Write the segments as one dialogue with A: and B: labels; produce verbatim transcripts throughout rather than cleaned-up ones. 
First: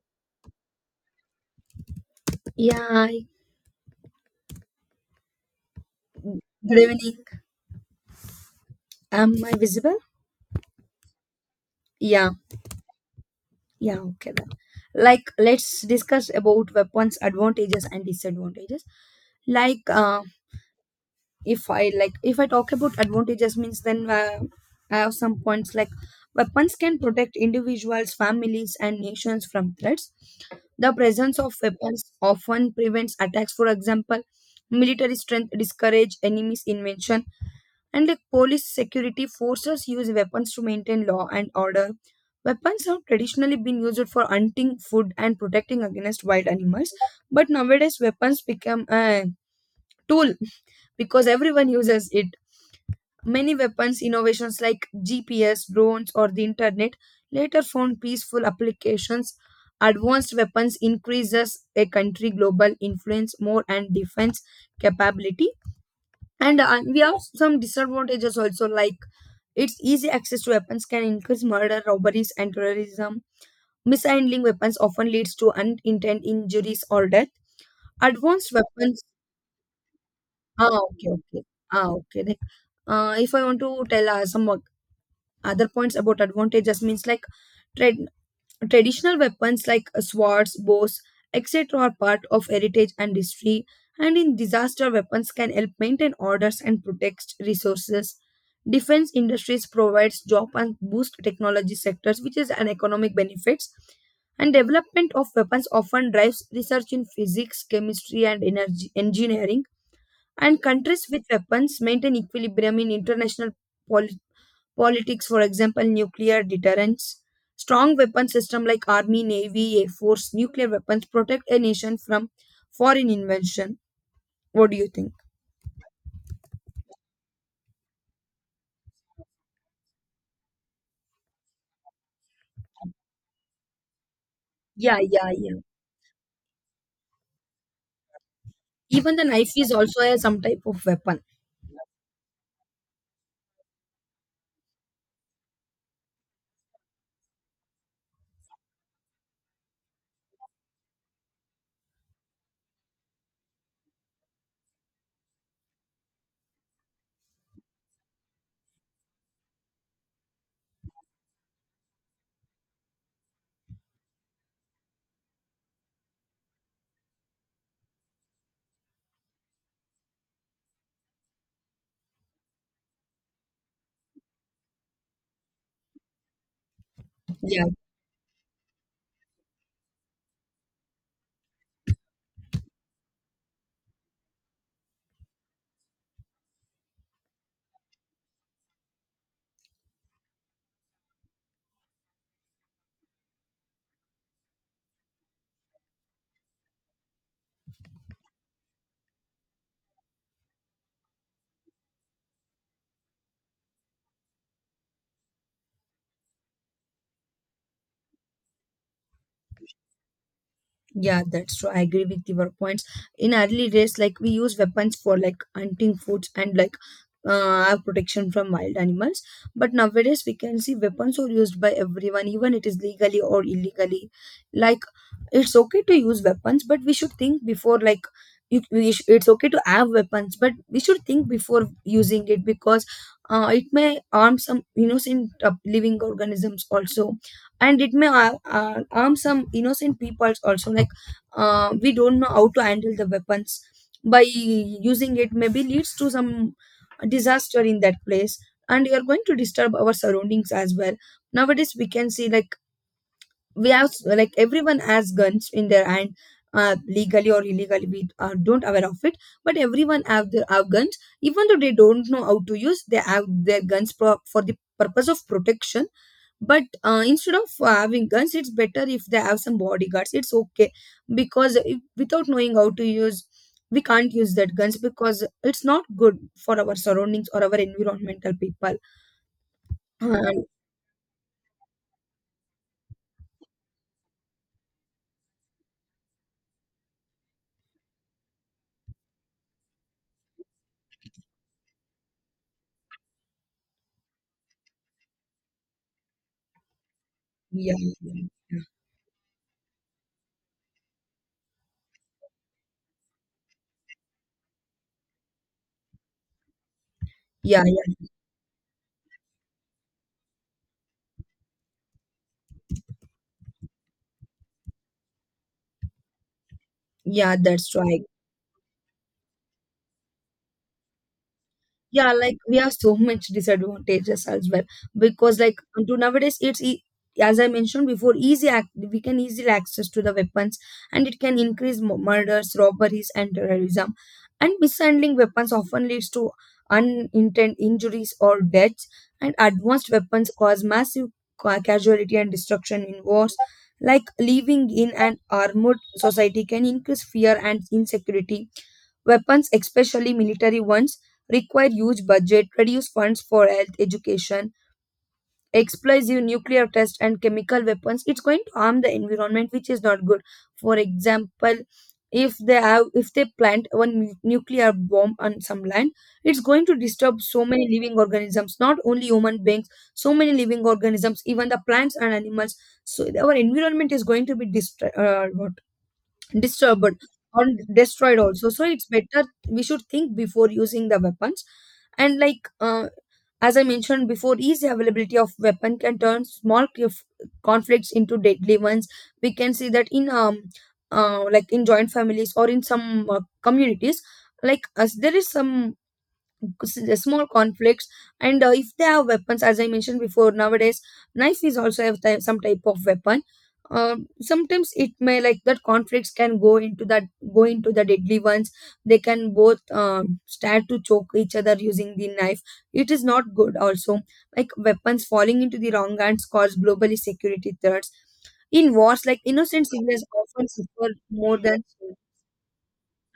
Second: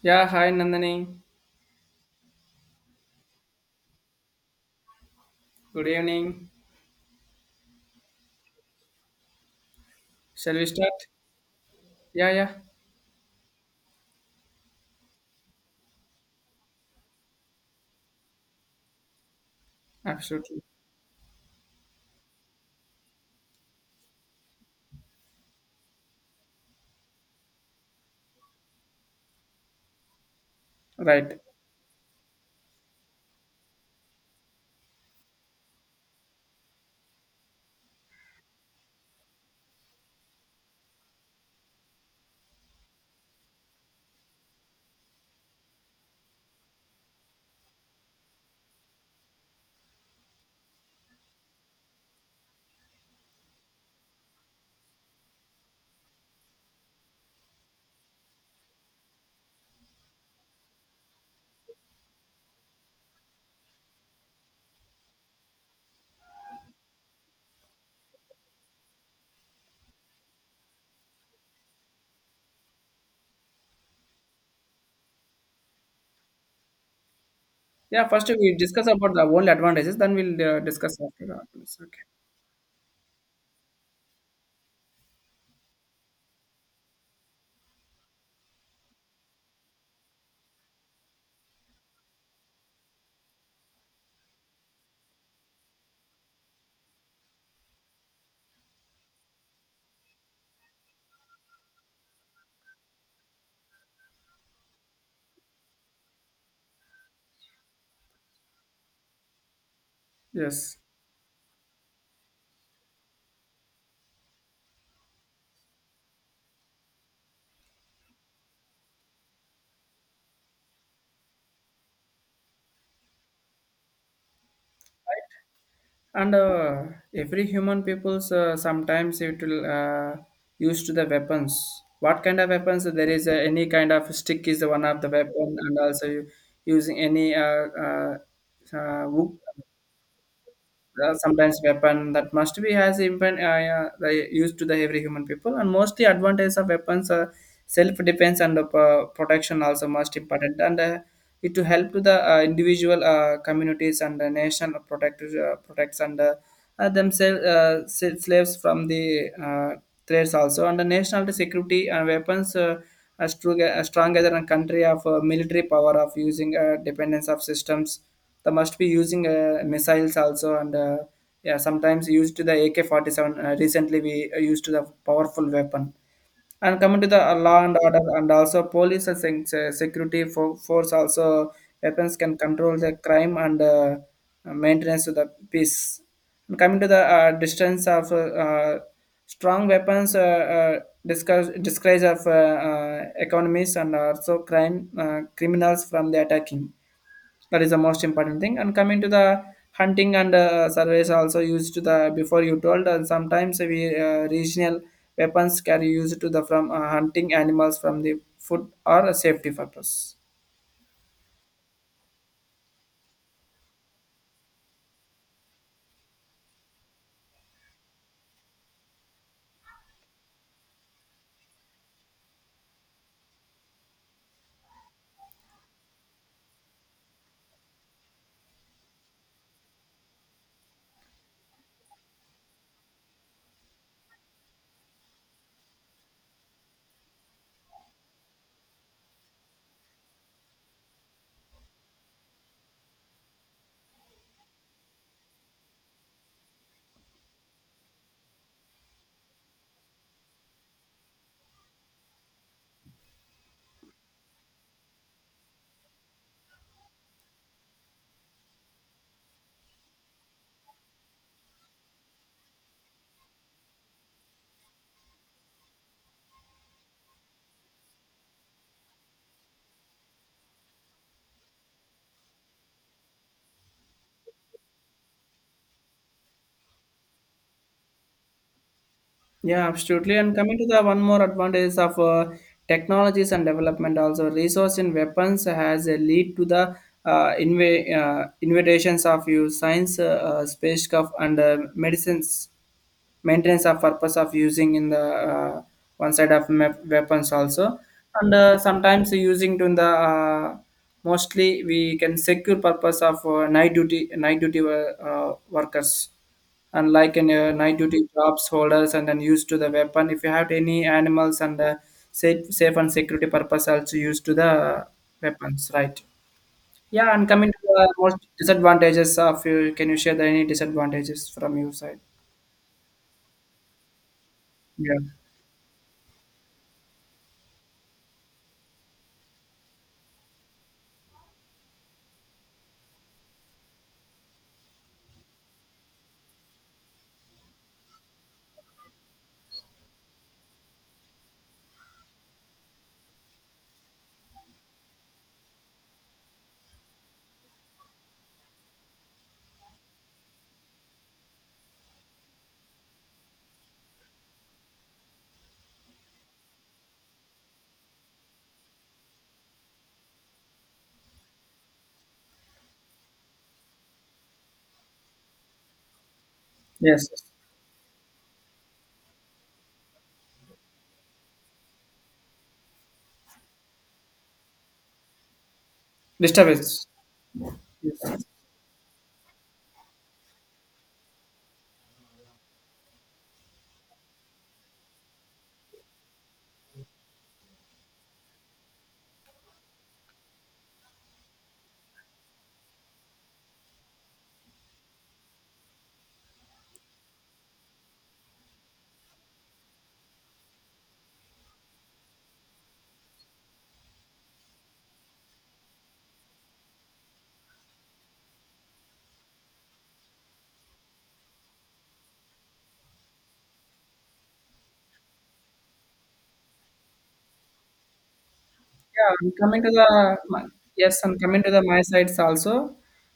A: Yeah, hi Nandini.
B: Yeah, I-
A: Good evening.
B: Good evening. Am I visible?
A: Shall we start?
B: Yeah,
A: Yeah, yeah,
B: yeah, Okay then. Like, let's discuss about weapons' advantages and disadvantages. Like, uh,
A: absolutely.
B: if I like, if I talk about advantages, means then uh, I have some points. Like, weapons can protect individuals, families, and nations from threats. The presence
A: Right.
B: of weapons often prevents attacks. For example, military strength discourage enemies' invention. And like police security forces use weapons to maintain law and order. Weapons have traditionally been used for hunting, food, and protecting against wild animals. But nowadays, weapons become a tool because everyone uses it. Many weapons innovations like G P S, drones, or the internet later found peaceful applications. Advanced weapons increases a country global influence more and defense capability, and uh, we have some disadvantages also, like its easy access to weapons can increase murder, robberies, and terrorism. Mishandling weapons often leads to unintended injuries or death.
A: Yeah, first
B: Advanced
A: we discuss
B: weapons.
A: about the only advantages, then we'll uh,
B: Ah,
A: discuss
B: okay,
A: after
B: okay.
A: that. It's
B: Ah,
A: okay.
B: okay. Like, uh, if I want to tell uh, some other points about advantages, means like trade traditional weapons like swords, bows, et cetera are part of heritage and history, and in disaster, weapons can help maintain orders and protect resources. Defense industries provides job and boost technology sectors, which is an economic benefits. And development of weapons often drives research in physics, chemistry, and energy engineering. And
A: Yes.
B: countries with weapons maintain equilibrium in international politics, for example, nuclear deterrence. Strong weapon system like army, navy, air force, nuclear weapons protect a nation from foreign invasion. What do you think?
A: And uh, every human people's uh, sometimes it will uh, used to the weapons. What kind of weapons? There is uh, any kind of stick is one
B: Yeah,
A: of the
B: yeah, yeah.
A: weapon, and also using any uh, uh, uh,
B: Even the
A: wood
B: knife is also a some type of
A: uh,
B: weapon.
A: sometimes weapon that must be has even uh, yeah, they used to the every human people, and mostly advantage of weapons uh, self defense and uh, protection also most important, and uh, it to help to the uh, individual uh, communities and the nation protect uh, protects and uh, uh, themselves uh, sa- slaves from the uh, threats also, and the national security and weapons uh, are strong, uh, strong as a country of uh, military power of using uh, dependence of systems, they must be using uh, missiles also, and uh, yeah, sometimes used to the A K forty-seven. Uh, recently, we uh, used to the powerful weapon. And coming to the uh, law
B: Yeah.
A: and order, and also police and sen- se- security for, force also, weapons can control the crime and uh, maintenance to the peace. And coming to the uh, distance of uh, uh, strong weapons, uh, uh, discuss, disguise of uh, uh, economies and also crime uh, criminals from the attacking, that is the most important thing. And coming to the hunting and uh, surveys also used to the before you told, and sometimes we uh, regional weapons can be used to the from uh, hunting animals from the food or safety purpose.
B: Yeah, that's true. I agree with your points. In early days, like we use weapons for like hunting foods and like uh, our protection from wild animals. But nowadays, we can see weapons are used by everyone, even it is legally or illegally. Like it's okay to use weapons, but we should think before like. You, we sh- it's okay to have weapons, but we should think before using it because uh, it may harm some innocent uh, living organisms also, and it may uh, uh, harm some innocent people also. Like uh, we don't know how to handle the weapons. By using it maybe leads to some disaster in that place, and you are going to disturb our surroundings as well. Nowadays we can see like we have like everyone has guns in their hand. Uh, legally or illegally, we are don't aware of it, but everyone have their have guns. Even though they don't know how to use, they have their guns pro- for the purpose of protection. But uh, instead of having guns, it's better if they have some bodyguards. It's okay, because if, without knowing how to use, we can't use that guns because it's not good for our surroundings or our environmental people.
A: Yeah, absolutely. And
B: And
A: coming to the one more advantage of uh, technologies and development, also resource in weapons has a lead to the uh, inv- uh, invitations of you science, uh, uh, spacecraft and uh, medicines maintenance of purpose of using in the uh, one side of map weapons
B: yeah,
A: also.
B: yeah,
A: And uh, sometimes using to in the uh, mostly we can secure purpose of uh, night duty night duty uh, uh, workers, and like in uh,
B: yeah,
A: night duty
B: yeah,
A: jobs holders, and then used to the weapon if you have any animals, and uh, safe safe and security purpose also used to the weapons, right? Yeah, and
B: yeah,
A: coming to
B: that's
A: the
B: right.
A: most disadvantages of, you can you share the, any disadvantages from your side?
B: Yeah, like we have so much disadvantages as well,
A: Yeah.
B: because like to nowadays it's e- as I mentioned before, easy ac- we can easily access to the weapons, and it can increase mu- murders, robberies, and terrorism. And mishandling weapons often leads to unintended injuries or deaths. And advanced weapons cause massive ca- casualty and destruction in wars. Like living in an armored society can increase fear and insecurity. Weapons, especially military ones, require huge budget, reduce funds for health, education, explosive nuclear tests and chemical weapons. It's going to harm the environment, which is not good. For example, if they have if they plant one nu- nuclear bomb on some land, it's going to
A: Yes.
B: disturb so many living organisms, not only human beings, so many living organisms, even the plants and animals. So our environment is going to be destroyed,
A: Disturbance.
B: disturbed or destroyed
A: Yes.
B: also. So it's better we should think before using the weapons. And like uh, as I mentioned before, easy availability of weapon can turn small conf- conflicts into deadly ones. We can see that in um uh, like in joint families or in some uh, communities, like as there is some s- uh, small conflicts. And uh, if they have weapons, as I mentioned before, nowadays knife is also have type, some type of weapon. Um Sometimes it may like that conflicts can go into that, go into the deadly ones. They can both um, start to choke each other using the knife. It is not good also. Like weapons falling into the wrong hands cause globally security threats. In wars,
A: Yeah,
B: like
A: I'm coming
B: innocent
A: to
B: civilians
A: the my-
B: often suffer
A: yes, I'm
B: more
A: coming to
B: than,
A: the my sides also.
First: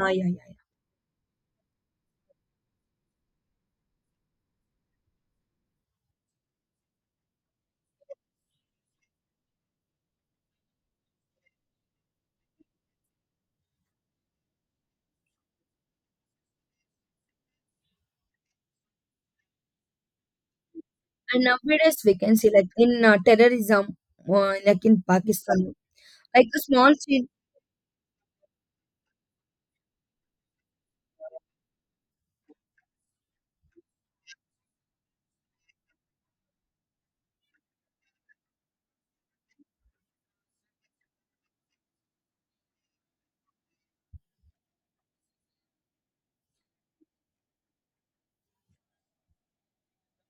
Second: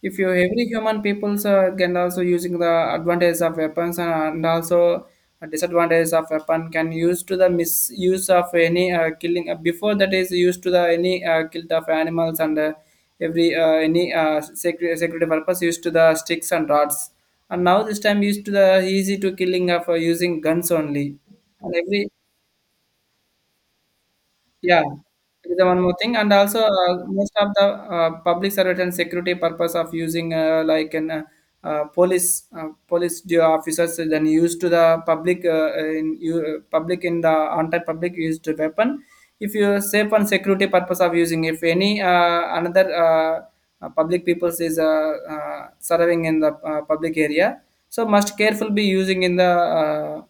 B: ah,
A: If
B: yeah,
A: you
B: yeah.
A: every human peoples uh, can also using the advantage of weapons, and, and also a disadvantage of weapon can use to the misuse of any uh, killing, uh, before that is used to the any uh, kill of animals and uh, every uh, any uh, security security purpose used to the sticks and rods, and now this time used to the easy to killing of uh, using guns only,
B: And
A: and
B: nowadays
A: every...
B: we can see like in uh, terrorism, uh, like
A: Yeah,
B: in
A: it is
B: Pakistan,
A: one more thing, and
B: like a
A: also
B: small
A: uh,
B: child.
A: most of the uh, public service and security purpose of using uh, like an uh, uh, police uh, police du- officers, then used to the public uh, in you, uh, public in the anti-public used to weapon. If you safe and security purpose of using, if any uh, another uh, uh, public peoples is uh, uh, serving in the uh, public area, so must careful be using in the, Uh,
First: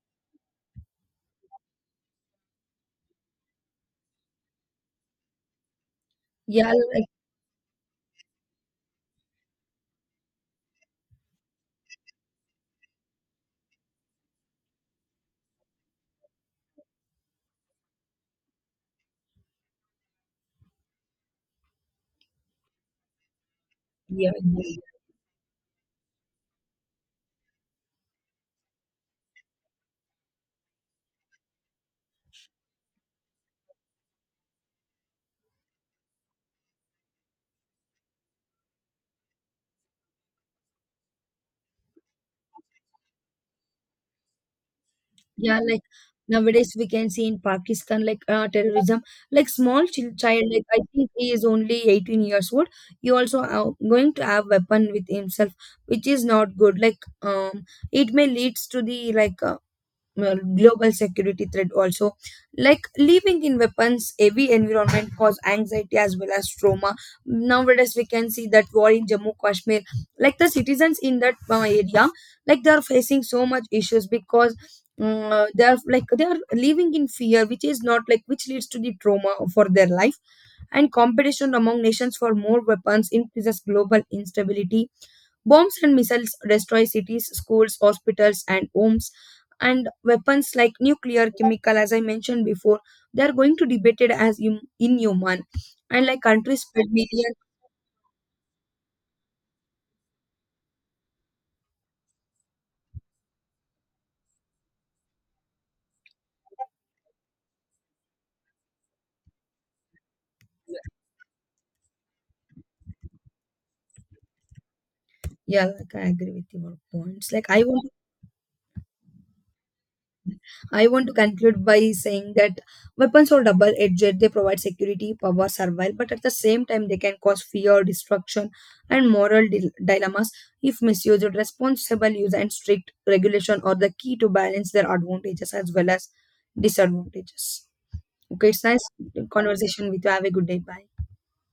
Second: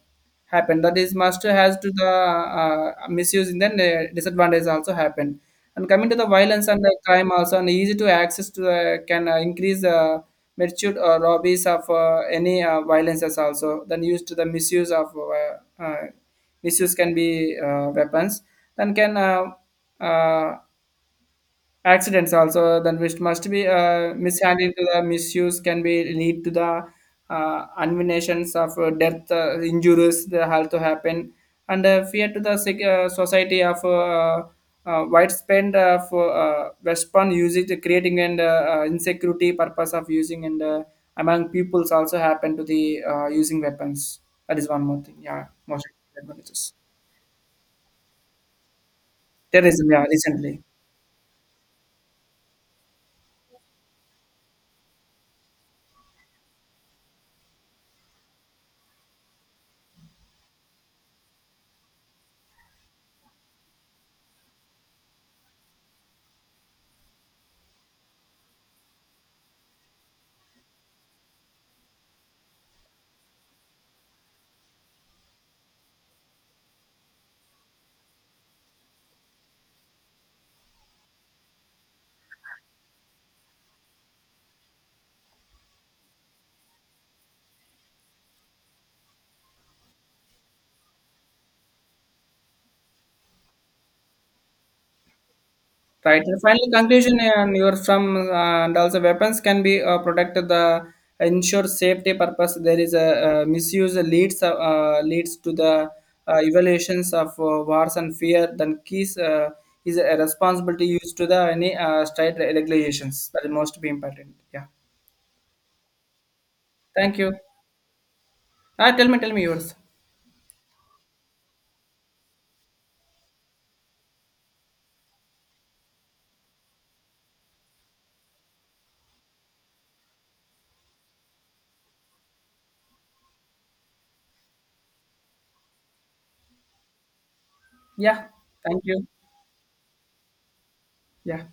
A: happened that is master has to the uh, misuse, and then uh, disadvantage also happened. And coming to the violence
B: Yeah,
A: and the
B: like
A: crime also, and easy to access to uh, can uh, increase uh, magnitude or robberies of uh, any uh, violences also, then used to the misuse of uh, uh, misuse can be uh, weapons, then can uh, uh, accidents also, then which must be uh,
B: yeah, yeah,
A: mishandled, to the misuse can be lead to the uh, unminations of uh, death, uh, injuries, the health to happen. And uh, fear to the sec- uh, society of uh, uh, widespread of uh, weapon usage creating, and uh, uh, insecurity purpose of using, and uh, among peoples also happen to the uh, using weapons. That is one more thing. Yeah,
B: yeah, like
A: most advantages.
B: nowadays we can see in Pakistan like uh, terrorism, like small
A: Terrorism, yeah,
B: chil- child,
A: recently.
B: like I think he is only eighteen years old. He also uh, going to have weapon with himself, which is not good. Like um, it may leads to the like uh, uh, global security threat also. Like living in weapons heavy environment cause anxiety as well as trauma. Nowadays we can see that war in Jammu Kashmir, like the citizens in that uh, area, like they are facing so much issues because uh, they are like they are living in fear, which is not like which leads to the trauma for their life. And competition among nations for more weapons increases global instability. Bombs and missiles destroy cities, schools, hospitals, and homes. And weapons like nuclear, chemical, as I mentioned before, they are going to debated as in, inhuman. And like
A: Right. And
B: countries
A: finally,
B: spend
A: conclusion, uh,
B: millions.
A: and your from, uh, and also weapons can be uh, protected, the ensure safety purpose. There is a uh, misuse leads uh, uh, leads to the uh, evaluations of uh, wars and fear. Then keys uh, is a responsibility used to the any uh, state regulations, that is most be important. Yeah.
B: Yeah, like I agree with your
A: Thank
B: points.
A: you.
B: Like I want
A: Ah, tell me, tell me yours.
B: I want to conclude by saying that weapons are double edged. They provide security, power, survival, but at the same time, they can cause fear, destruction, and moral dil- dilemmas if misused. Responsible use and strict regulation are the key to balance their advantages as well as disadvantages.
A: Yeah.
B: Okay, it's
A: Thank
B: nice
A: you.
B: conversation with you. Have a good day. Bye.
A: Yeah.